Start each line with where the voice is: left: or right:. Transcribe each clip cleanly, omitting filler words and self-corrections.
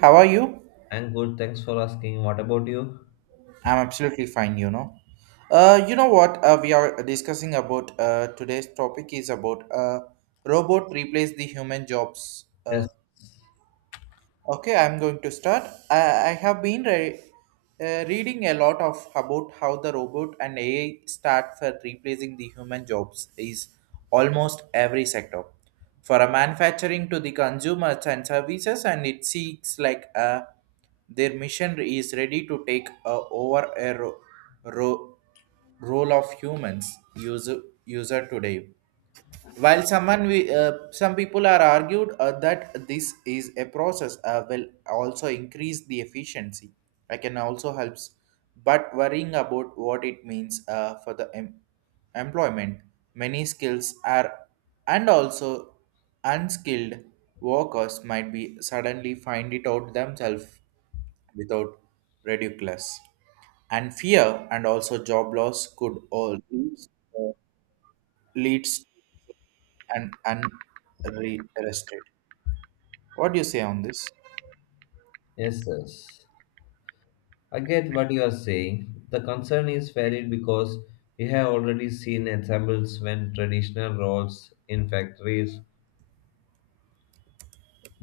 right: How are you?
left: I'm good, thanks for asking. What about you?
right: I'm absolutely fine, you know. You know what We are discussing about today's topic is about robot replace the human jobs.
left: Yes,
right: Okay, I'm going to start. I have been reading a lot of about how the robot and AI start for replacing the human jobs is almost every sector, for a manufacturing to the consumers and services, and it seeks like their mission is ready to take over a ro- role of humans user today. While someone we, some people are argued that this is a process will also increase the efficiency. I can also helps, but worrying about what it means for the employment. Many skills are and also unskilled workers might be suddenly find it out themselves without ridiculous and fear and also job loss could all leads, uh, leads and unrested. What do you say on this?
left: yes, yes. I get what you are saying. The concern is valid because we have already seen examples when traditional roles in factories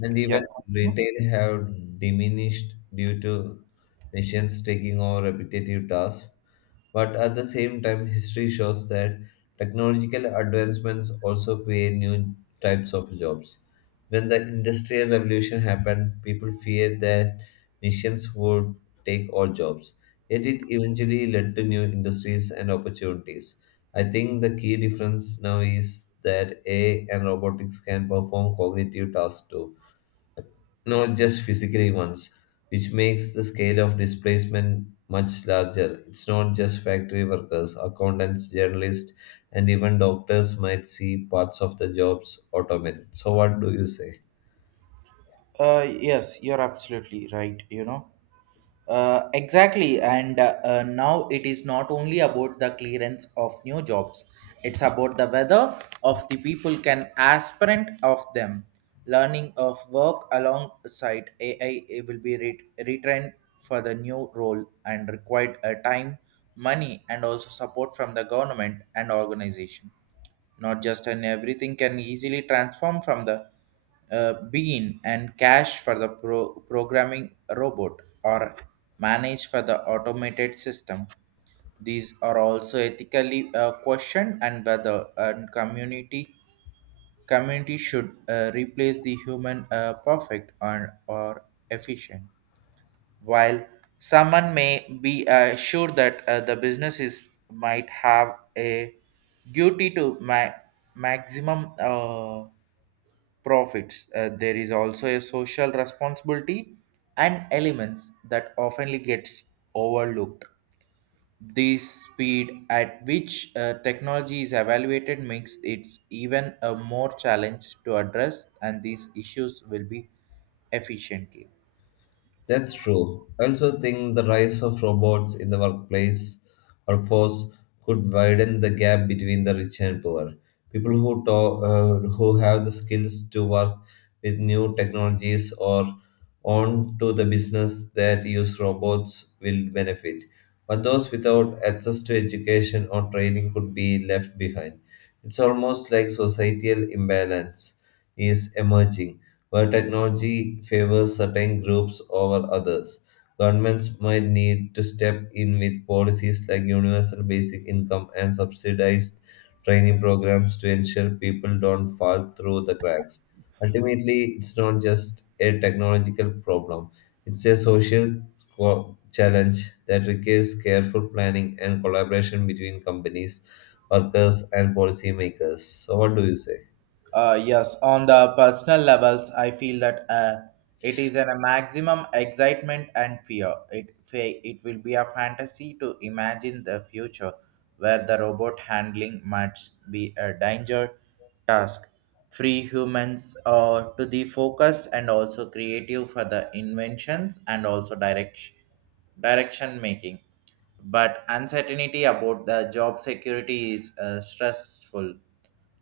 left: and
right: Yeah.
left: even retail have diminished due to machines taking over repetitive tasks. But at the same time, history shows that technological advancements also create new types of jobs. When the Industrial Revolution happened, people feared that machines would take all jobs. Yet it eventually led to new industries and opportunities. I think the key difference now is that AI and robotics can perform cognitive tasks too, not just physically ones, which makes the scale of displacement much larger. It's not just factory workers, accountants, journalists, and even doctors might see parts of the jobs automated. So, what do you say?
right: Yes, you're absolutely right. You know, exactly. And now it is not only about the clearance of new jobs, it's about the whether of the people can aspirant of them. Learning of work alongside AI, it will be retrained for the new role and required a time, money, and also support from the government and organization. Not just and everything can easily transform from the bean and cash for the programming robot or manage for the automated system. These are also ethically questioned and whether a community should replace the human perfect or efficient, while someone may be sure that the businesses might have a duty to maximum profits. There is also a social responsibility and elements that often gets overlooked. The speed at which technology is evaluated makes it even a more challenge to address, and these issues will be efficiently.
left: That's true. I also think the rise of robots in the workplace workforce could widen the gap between the rich and poor. People who who have the skills to work with new technologies or on to the business that use robots will benefit. But those without access to education or training could be left behind. It's almost like societal imbalance is emerging where technology favors certain groups over others. Governments might need to step in with policies like universal basic income and subsidized training programs to ensure people don't fall through the cracks. Ultimately, it's not just a technological problem, it's a social challenge that requires careful planning and collaboration between companies, workers, and policymakers. So, what do you say?
right: Yes, on the personal levels, I feel that it is an, a maximum excitement and fear. It it will be a fantasy to imagine the future where the robot handling might be a danger task, free humans to the focused and also creative for the inventions and also direction making. But uncertainty about the job security is stressful.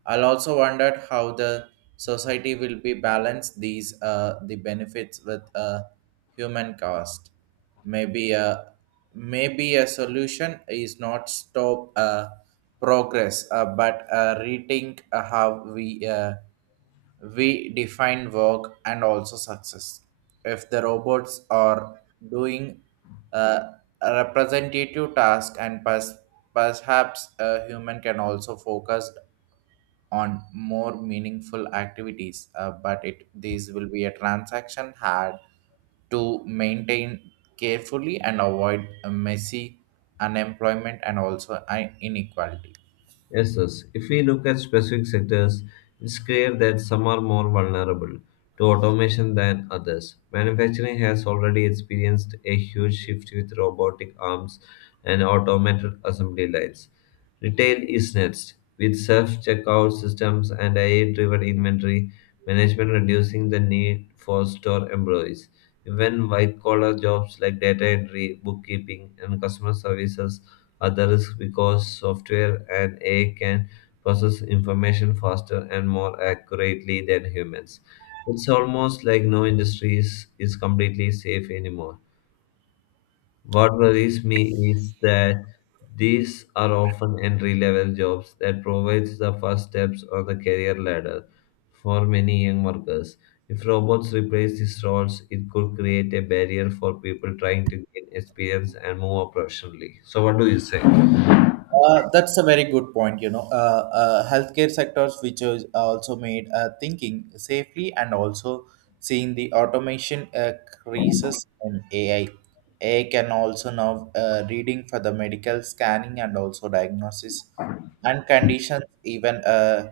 right: I'll also wondered how the society will be balanced these the benefits with a human cost. Maybe a maybe a solution is not stop progress, but rethink how we define work and also success. If the robots are doing uh, a representative task and perhaps a human can also focus on more meaningful activities, but it these will be a transaction had to maintain carefully and avoid a messy unemployment and also inequality.
left: Yes, yes. If we look at specific sectors, it's clear that some are more vulnerable to automation than others. Manufacturing has already experienced a huge shift with robotic arms and automated assembly lines. Retail is next, with self-checkout systems and AI-driven inventory management reducing the need for store employees. Even white-collar jobs like data entry, bookkeeping, and customer services others, because software and AI can process information faster and more accurately than humans. It's almost like no industry is completely safe anymore. What worries me is that these are often entry-level jobs that provides the first steps on the career ladder for many young workers. If robots replace these roles, it could create a barrier for people trying to gain experience and move up professionally. So, what do you say?
right: That's a very good point. You know, healthcare sectors, which is also made thinking safely and also seeing the automation increases in AI. AI can also now reading for the medical scanning and also diagnosis and conditions, even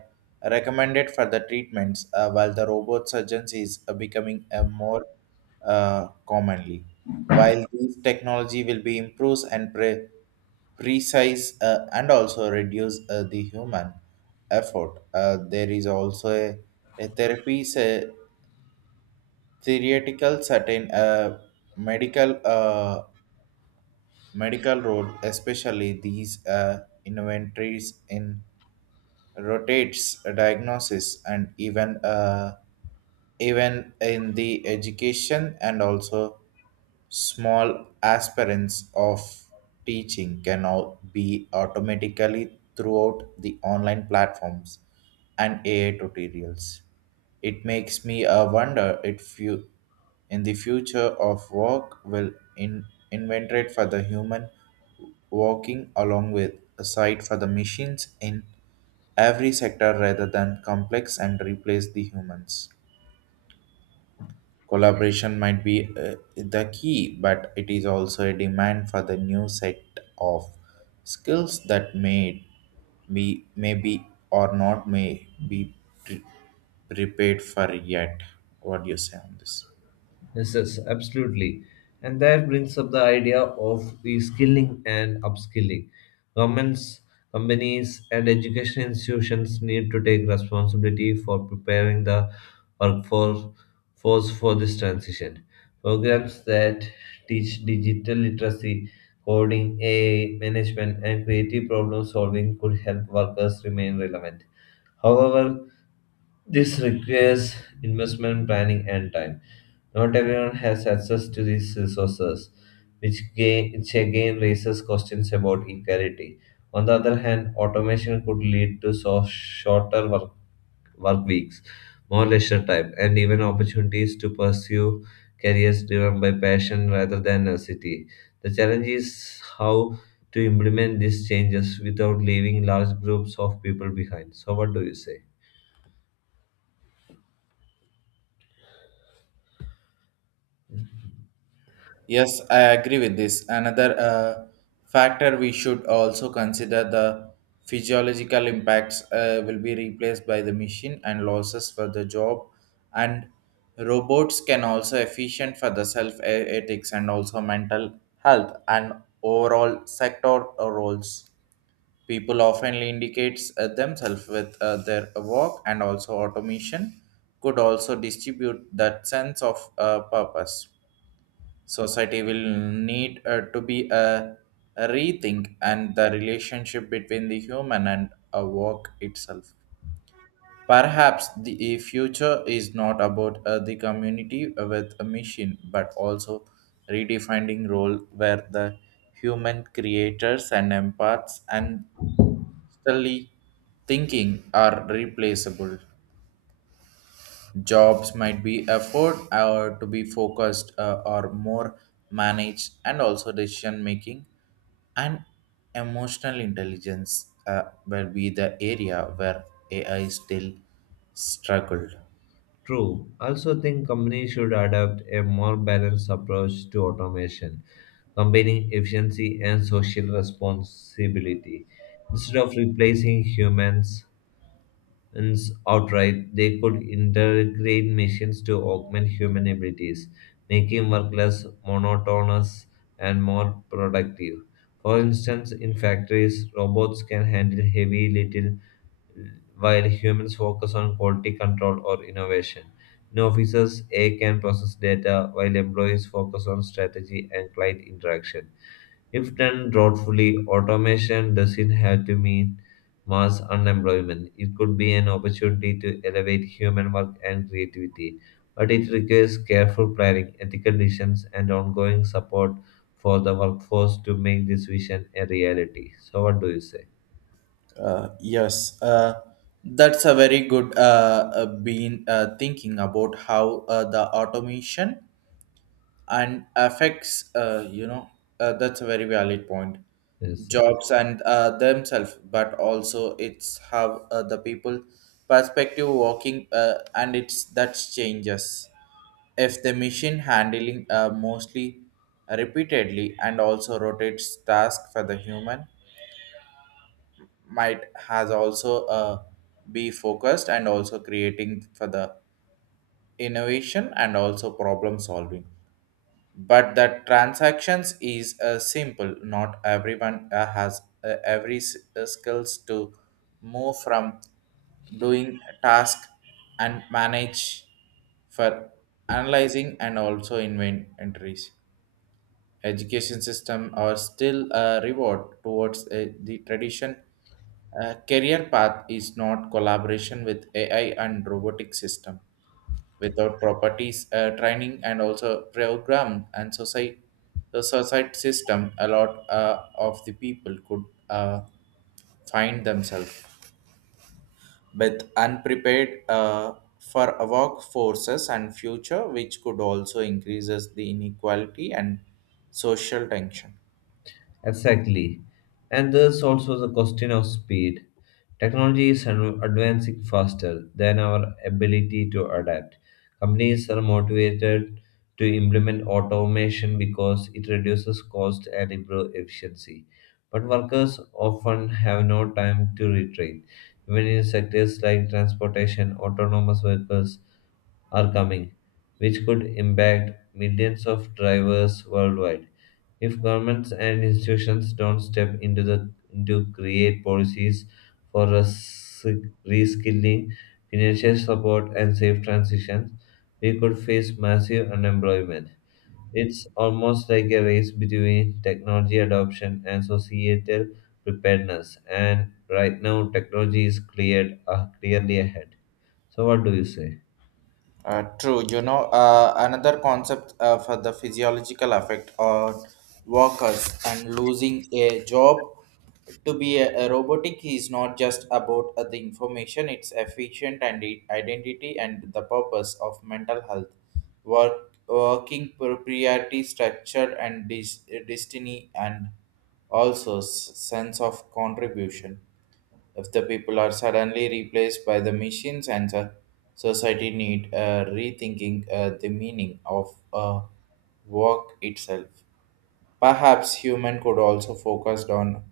right: recommended for the treatments. While the robot surgeons is becoming more commonly. While this technology will be improved and precise and also reduce the human effort, there is also a therapy, a theoretical certain medical medical role, especially these inventories in rotates diagnosis and even even in the education and also small aspirants of teaching can now be automatically throughout the online platforms and AI tutorials. It makes me wonder if you, in the future of work, will inventory for the human working along with a site for the machines in every sector rather than complex and replace the humans. Collaboration might be the key, but it is also a demand for the new set of skills that may be or not may be pre- prepared for yet. What do you say on this?
left: Yes, yes, absolutely. And that brings up the idea of reskilling and upskilling. Governments, companies, and education institutions need to take responsibility for preparing the workforce for this transition. Programs that teach digital literacy, coding, AI, management, and creative problem solving could help workers remain relevant. However, this requires investment planning and time. Not everyone has access to these resources, which again raises questions about equality. On the other hand, automation could lead to shorter work weeks, more leisure time, and even opportunities to pursue careers driven by passion rather than necessity. The challenge is how to implement these changes without leaving large groups of people behind. So, what do you say?
right: Yes, I agree with this. Another factor we should also consider the physiological impacts will be replaced by the machine and losses for the job, and robots can also efficient for the self ethics and also mental health and overall sector roles. People often indicates themselves with their work, and also automation could also distribute that sense of purpose. Society will need to be a rethink and the relationship between the human and a work itself. Perhaps the future is not about the community with a machine, but also redefining role where the human creators and empaths and still thinking are replaceable. Jobs might be afford or to be focused or more managed, and also decision making and emotional intelligence will be the area where AI still struggled.
left: True. Also think companies should adopt a more balanced approach to automation, combining efficiency and social responsibility. Instead of replacing humans ins outright, they could integrate machines to augment human abilities, making work less monotonous and more productive. For instance, in factories, robots can handle heavy little while humans focus on quality control or innovation. In offices, AI can process data while employees focus on strategy and client interaction. If done thoughtfully, automation doesn't have to mean mass unemployment. It could be an opportunity to elevate human work and creativity, but it requires careful planning, ethical decisions, and ongoing support for the workforce to make this vision a reality. So, what do you say?
right: Uh, yes, uh, that's a very good been thinking about how the automation and affects that's a very valid point.
left: Yes, sir.
right: Jobs and themselves but also it's how the people perspective working and it's that changes if the machine handling mostly repeatedly and also rotates task for the human might has also be focused and also creating for the innovation and also problem solving, but the transactions is simple not everyone has every skills to move from doing task and manage for analyzing and also inventories. Education system are still a reward towards the tradition career path is not collaboration with ai and robotic system without properties training and also program and society. The society system a lot of the people could uh, find themselves but unprepared for a workforces and future which could also increases the inequality and social tension.
left: Exactly. And there's also the question of speed. Technology is advancing faster than our ability to adapt. Companies are motivated to implement automation because it reduces cost and improves efficiency. But workers often have no time to retrain. Even in sectors like transportation, autonomous vehicles are coming, which could impact millions of drivers worldwide. If governments and institutions don't step into create policies for reskilling, financial support, and safe transitions, we could face massive unemployment. It's almost like a race between technology adoption and societal preparedness, and right now technology is cleared clearly ahead. So, what do you say?
right: True, you know, another concept for the physiological effect on workers and losing a job to be a robotic is not just about the information, it's efficient and identity and the purpose of mental health, work, working propriety, structure, and destiny, and also sense of contribution. If the people are suddenly replaced by the machines and the society need rethinking the meaning of work itself. Perhaps human could also focused on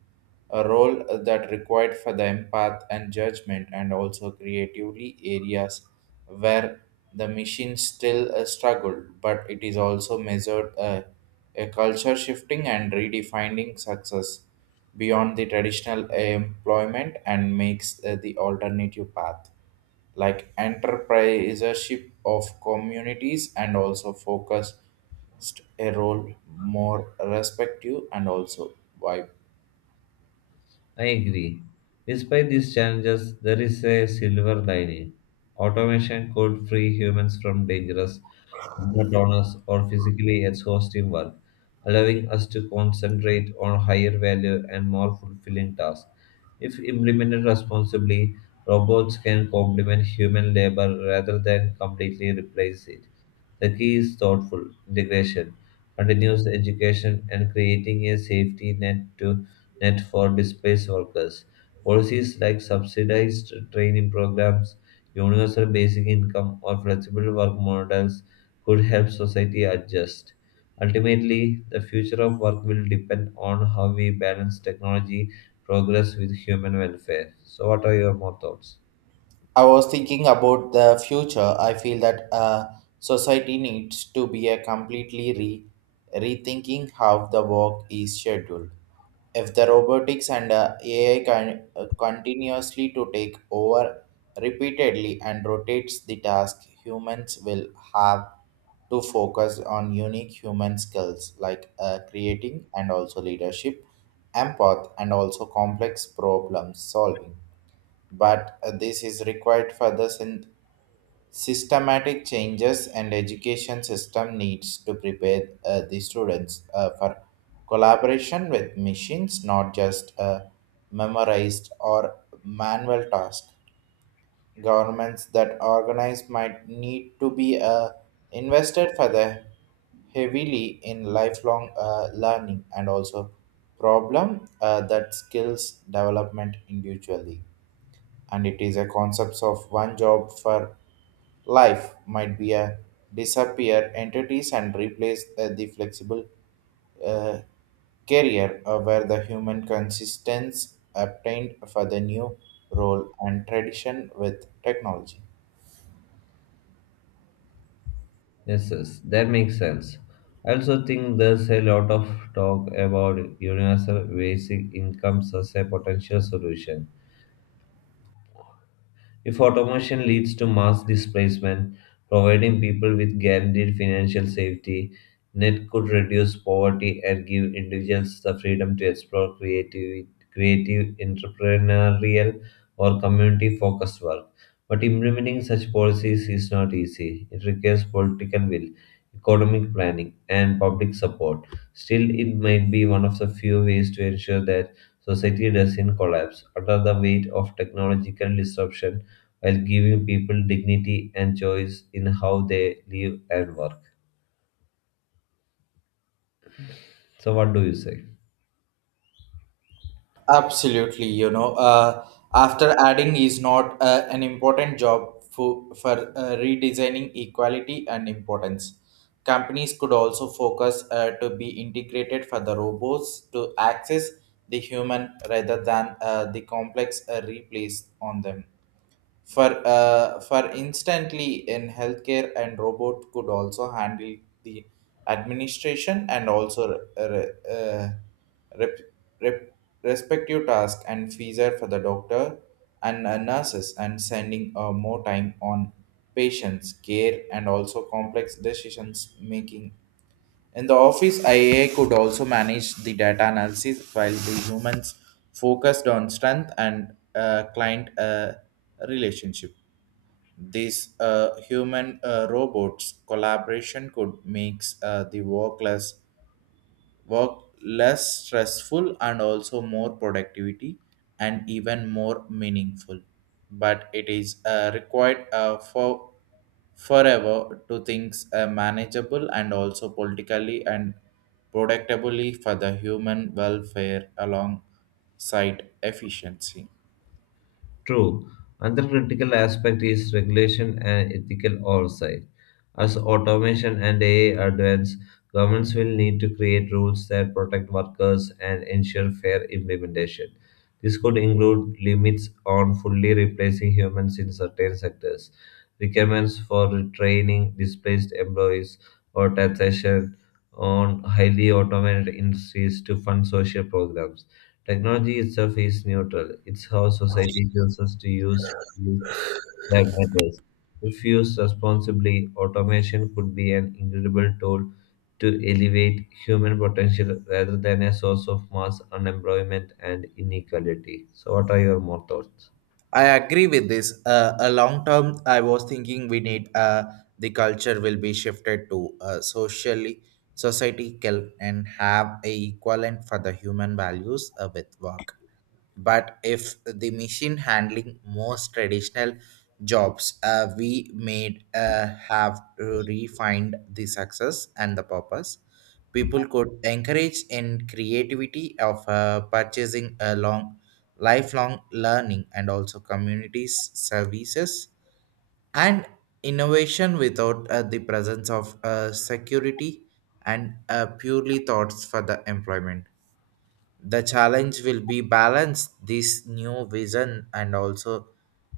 right: a role that required for the empath and judgment and also creatively areas where the machine still struggled, but it is also measured a culture shifting and redefining success beyond the traditional employment and makes the alternative path like enterprisership of communities and also focused a role more respective and also vibrant.
left: I agree. Despite these challenges, there is a silver lining. Automation could free humans from dangerous, monotonous, or physically exhausting work, allowing us to concentrate on higher value and more fulfilling tasks. If implemented responsibly, robots can complement human labor rather than completely replace it. The key is thoughtful integration, continuous education, and creating a safety net for displaced workers. Policies like subsidized training programs, universal basic income, or flexible work models could help society adjust. Ultimately, the future of work will depend on how we balance technology progress with human welfare. So, what are your more thoughts?
right: I was thinking about the future. I feel that society needs to be a completely rethinking how the work is scheduled. If the robotics and AI can continuously to take over repeatedly and rotates the task, humans will have to focus on unique human skills like creating and also leadership, empath, and also complex problem solving. But this is required for the systematic changes and education system needs to prepare the students for collaboration with machines, not just memorized or manual tasks. Governments that organize might need to be invested for the heavily in lifelong learning and also problem that skills development individually. And it is a concept of one job for life might be a disappear entities and replace the flexible uh, career where the human consistence obtained for the new role and tradition with technology.
left: Yes, yes, that makes sense. I also think there's a lot of talk about universal basic incomes as a potential solution. If automation leads to mass displacement, providing people with guaranteed financial safety net could reduce poverty and give individuals the freedom to explore creative, entrepreneurial, or community focused work. But implementing such policies is not easy. It requires political will, economic planning, and public support. Still, it might be one of the few ways to ensure that society doesn't collapse under the weight of technological disruption while giving people dignity and choice in how they live and work. So, what do you say?
right: Absolutely, you know, after adding is not an important job for redesigning equality and importance. Companies could also focus to be integrated for the robots to access the human rather than the complex replace on them. For instantly in healthcare and robot could also handle the administration and also re- re- uh, rep, rep, respective task and feature for the doctor and nurses and sending more time on patients care and also complex decisions making. In the office ia could also manage the data analysis while the humans focused on strength and client relationship. This human robots collaboration could make work less stressful and also more productivity and even more meaningful. But it is required for forever to things manageable and also politically and productively for the human welfare alongside efficiency.
left: True, another critical aspect is regulation and ethical oversight. As automation and AI advance, governments will need to create rules that protect workers and ensure fair implementation. This could include limits on fully replacing humans in certain sectors, requirements for retraining displaced employees, or taxation on highly automated industries to fund social programs. Technology itself is neutral. It's how society tells us to use it that matters. If used responsibly, automation could be an incredible tool to elevate human potential rather than a source of mass unemployment and inequality. So, what are your more thoughts?
right: I agree with this. A long term, I was thinking we need the culture will be shifted to socially, society can and have a equivalent for the human values with work. But if the machine handling most traditional jobs, we may have to refined the success and the purpose. People could encourage in creativity of purchasing a long lifelong learning and also communities services and innovation without the presence of security and purely thoughts for the employment. The challenge will be balance this new vision and also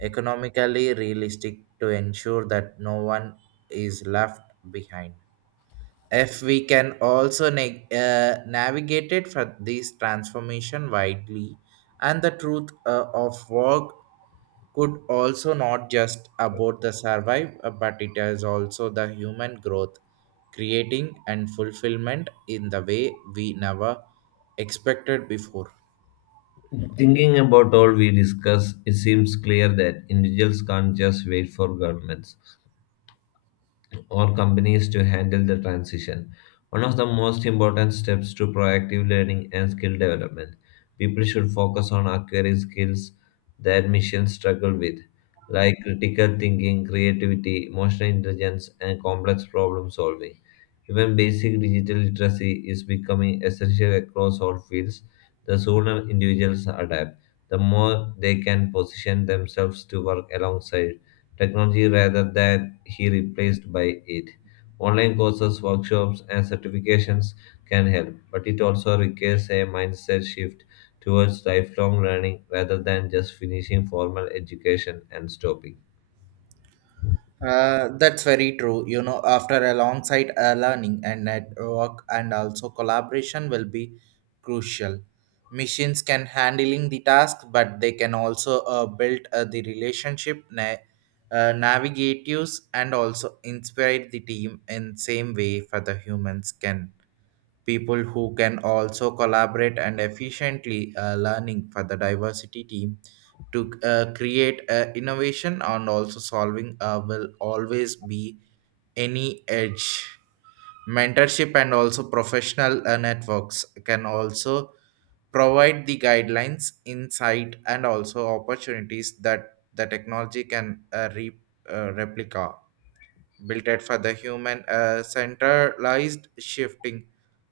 right: economically realistic to ensure that no one is left behind. If we can also navigate it for this transformation widely, and the truth of work could also not just about the survive, but it is also the human growth, creating and fulfillment in the way we never expected before.
left: Thinking about all we discuss, it seems clear that individuals can't just wait for governments or companies to handle the transition. One of the most important steps to proactive learning and skill development. People should focus on acquiring skills that missions struggle with, like critical thinking, creativity, emotional intelligence, and complex problem solving. Even basic digital literacy is becoming essential across all fields. The sooner individuals adapt, the more they can position themselves to work alongside technology rather than he replaced by it. Online courses, workshops, and certifications can help, but it also requires a mindset shift towards lifelong learning rather than just finishing formal education and stopping.
right: That's very true. After alongside learning and network and also collaboration will be crucial. Machines can handling the task, but they can also build the relationship, navigate use, and also inspire the team in same way for the humans can. People who can also collaborate and efficiently learning for the diversity team to create innovation and also solving will always be any edge. Mentorship and also professional networks can also provide the guidelines insight and also opportunities that the technology can replica built it for the human centralized shifting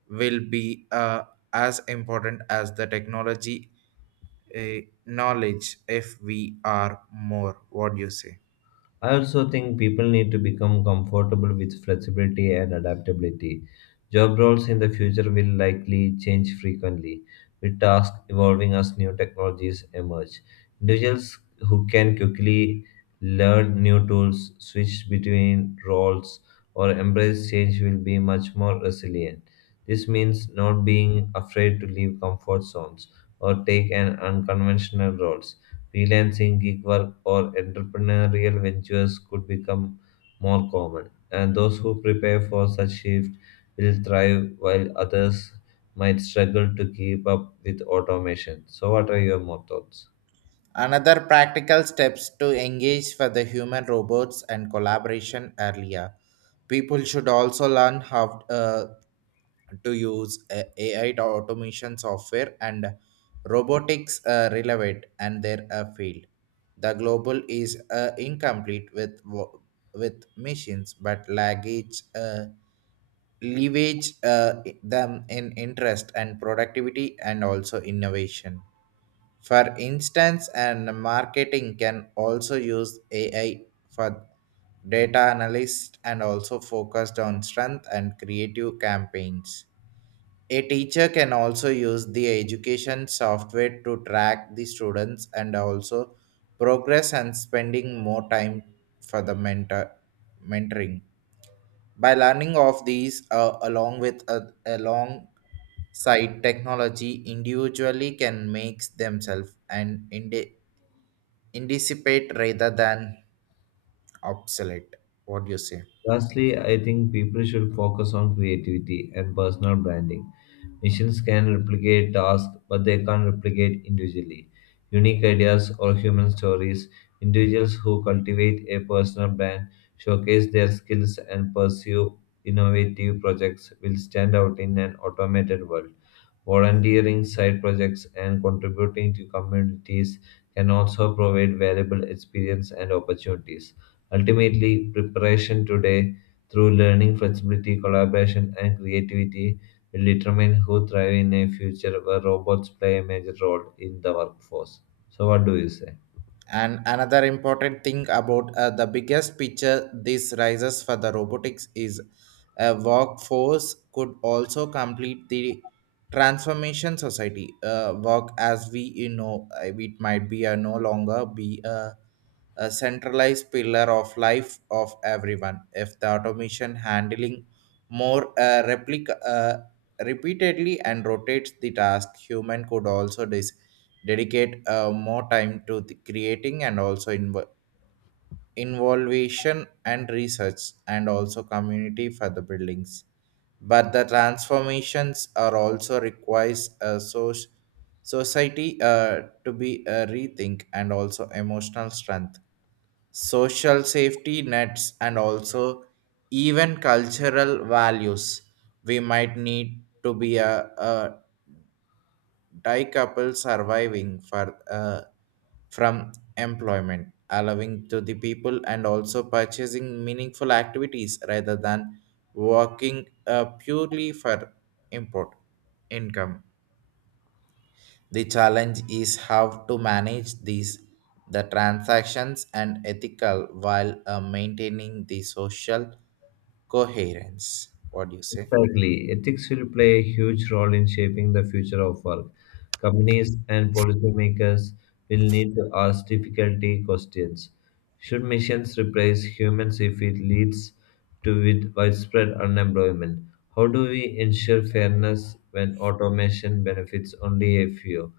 right: will be as important as the technology knowledge, if we are more, what do you say?
left: I also think people need to become comfortable with flexibility and adaptability. Job roles in the future will likely change frequently, with tasks evolving as new technologies emerge. Individuals who can quickly learn new tools, switch between roles, or embrace change will be much more resilient. This means not being afraid to leave comfort zones or take an unconventional roles freelancing, gig work, or entrepreneurial ventures could become more common. And those who prepare for such shift will thrive, while others might struggle to keep up with automation. So, what are your more thoughts?
right: Another practical steps to engage for the human robots and collaboration earlier, people should also learn how to use AI to automation software and robotics relevant and their field. The global is incomplete with with machines, but luggage leverage them in interest and productivity and also innovation. For instance, and marketing can also use AI for data analyst and also focused on strength and creative campaigns. A teacher can also use the education software to track the students and also progress and spending more time for the mentoring. By learning of these along with alongside technology, individually can make themselves and anticipate rather than obsolete. What do you say?
left: Lastly, I think people should focus on creativity and personal branding. Machines can replicate tasks, but they can't replicate individually. Unique ideas or human stories, individuals who cultivate a personal brand, showcase their skills, and pursue innovative projects will stand out in an automated world volunteering, side projects, and contributing to communities can also provide valuable experience and opportunities. Ultimately, preparation today through learning, flexibility, collaboration, and creativity will determine who thrive in a future where robots play a major role in the workforce. So, what do you say?
right: And another important thing about the biggest picture this rises for the robotics is a workforce could also complete the transformation society work as we it might be a no longer be a centralized pillar of life of everyone. If the automation handling more replica repeatedly and rotates the task, human could also decide dedicate more time to the creating and also involvation and research and also community for the buildings. But the transformations are also requires a society to be a rethink and also emotional strength, social safety nets and also even cultural values. We might need to be a die couple surviving for from employment, allowing to the people and also purchasing meaningful activities rather than working purely for import income. The challenge is how to manage these, the transactions and ethical while maintaining the social coherence. What do you say?
left: Exactly. Ethics will play a huge role in shaping the future of work. Companies and policymakers will need to ask difficulty questions. Should machines replace humans if it leads to with widespread unemployment? How do we ensure fairness when automation benefits only a few?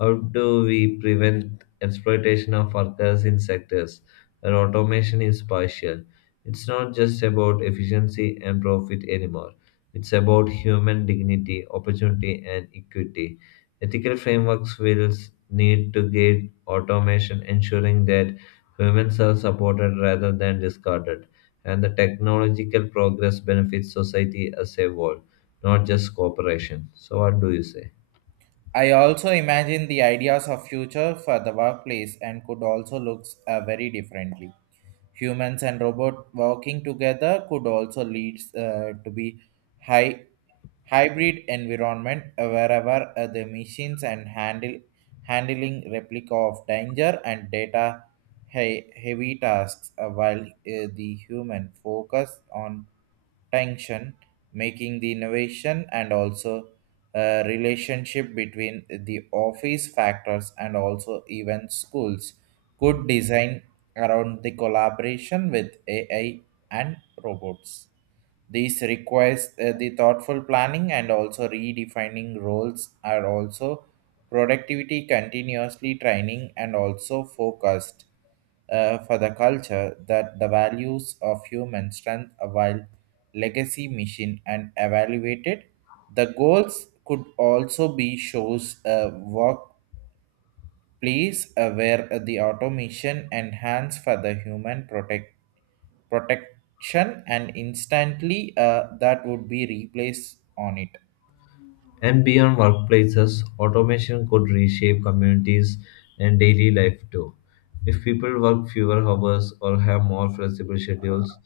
left: How do we prevent exploitation of workers in sectors where automation is partial? It's not just about efficiency and profit anymore. It's about human dignity, opportunity, and equity. Ethical frameworks will need to guide automation, ensuring that humans are supported rather than discarded, and the technological progress benefits society as a whole, not just corporations. So, what do you say?
right: I also imagine the ideas of future for the workplace and could also looks very differently. Humans and robot working together could also lead to be high hybrid environment wherever the machines and handle handling replica of danger and data heavy tasks while the human focus on tension, making the innovation and also relationship between the office factors and also even schools could design around the collaboration with AI and robots. This requires the thoughtful planning and also redefining roles are also productivity continuously training and also focused for the culture that the values of human strength while legacy mission and evaluated the goals could also be shows a workplace where the automation enhance for the human protection and instantly that would be replaced on it.
left: And beyond workplaces, automation could reshape communities and daily life too. If people work fewer hours or have more flexible schedules,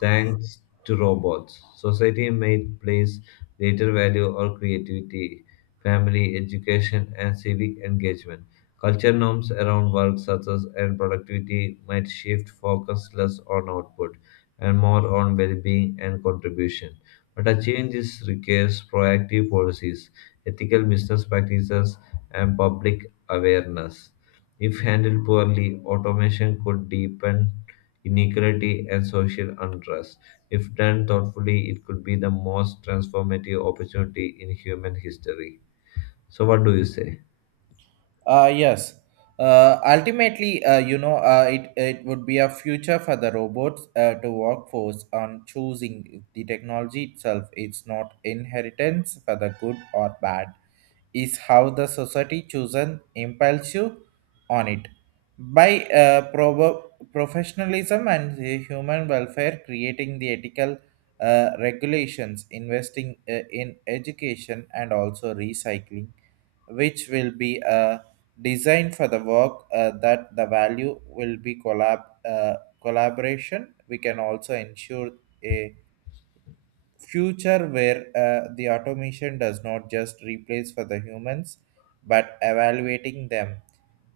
left: thanks to robots, society may place greater value on creativity, family, education, and civic engagement. Culture norms around work success and productivity might shift focus less on output and more on well-being and contribution. But achieving this requires proactive policies, ethical business practices, and public awareness. If handled poorly, automation could deepen inequality and social unrest. If done thoughtfully, it could be the most transformative opportunity in human history. So, what do you say?
right: Yes. Ultimately, it would be a future for the robots to workforce on choosing the technology itself. It's not inheritance for the good or bad. Is how the society chosen impels you on it. By professionalism and the human welfare, creating the ethical regulations, investing in education and also recycling, which will be a designed for the work that the value will be collaboration, we can also ensure a future where the automation does not just replace for the humans but evaluating them.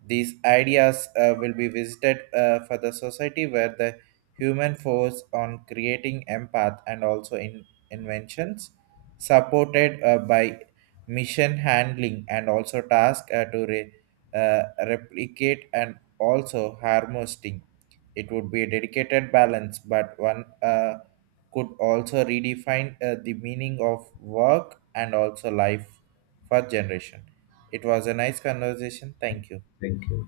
right: These ideas will be visited for the society where the human force on creating empath and also in inventions supported by mission handling and also task, to uh, replicate and also harvesting. It would be a dedicated balance, but one could also redefine the meaning of work and also life for generation. It was a nice conversation. Thank you.
left: Thank you.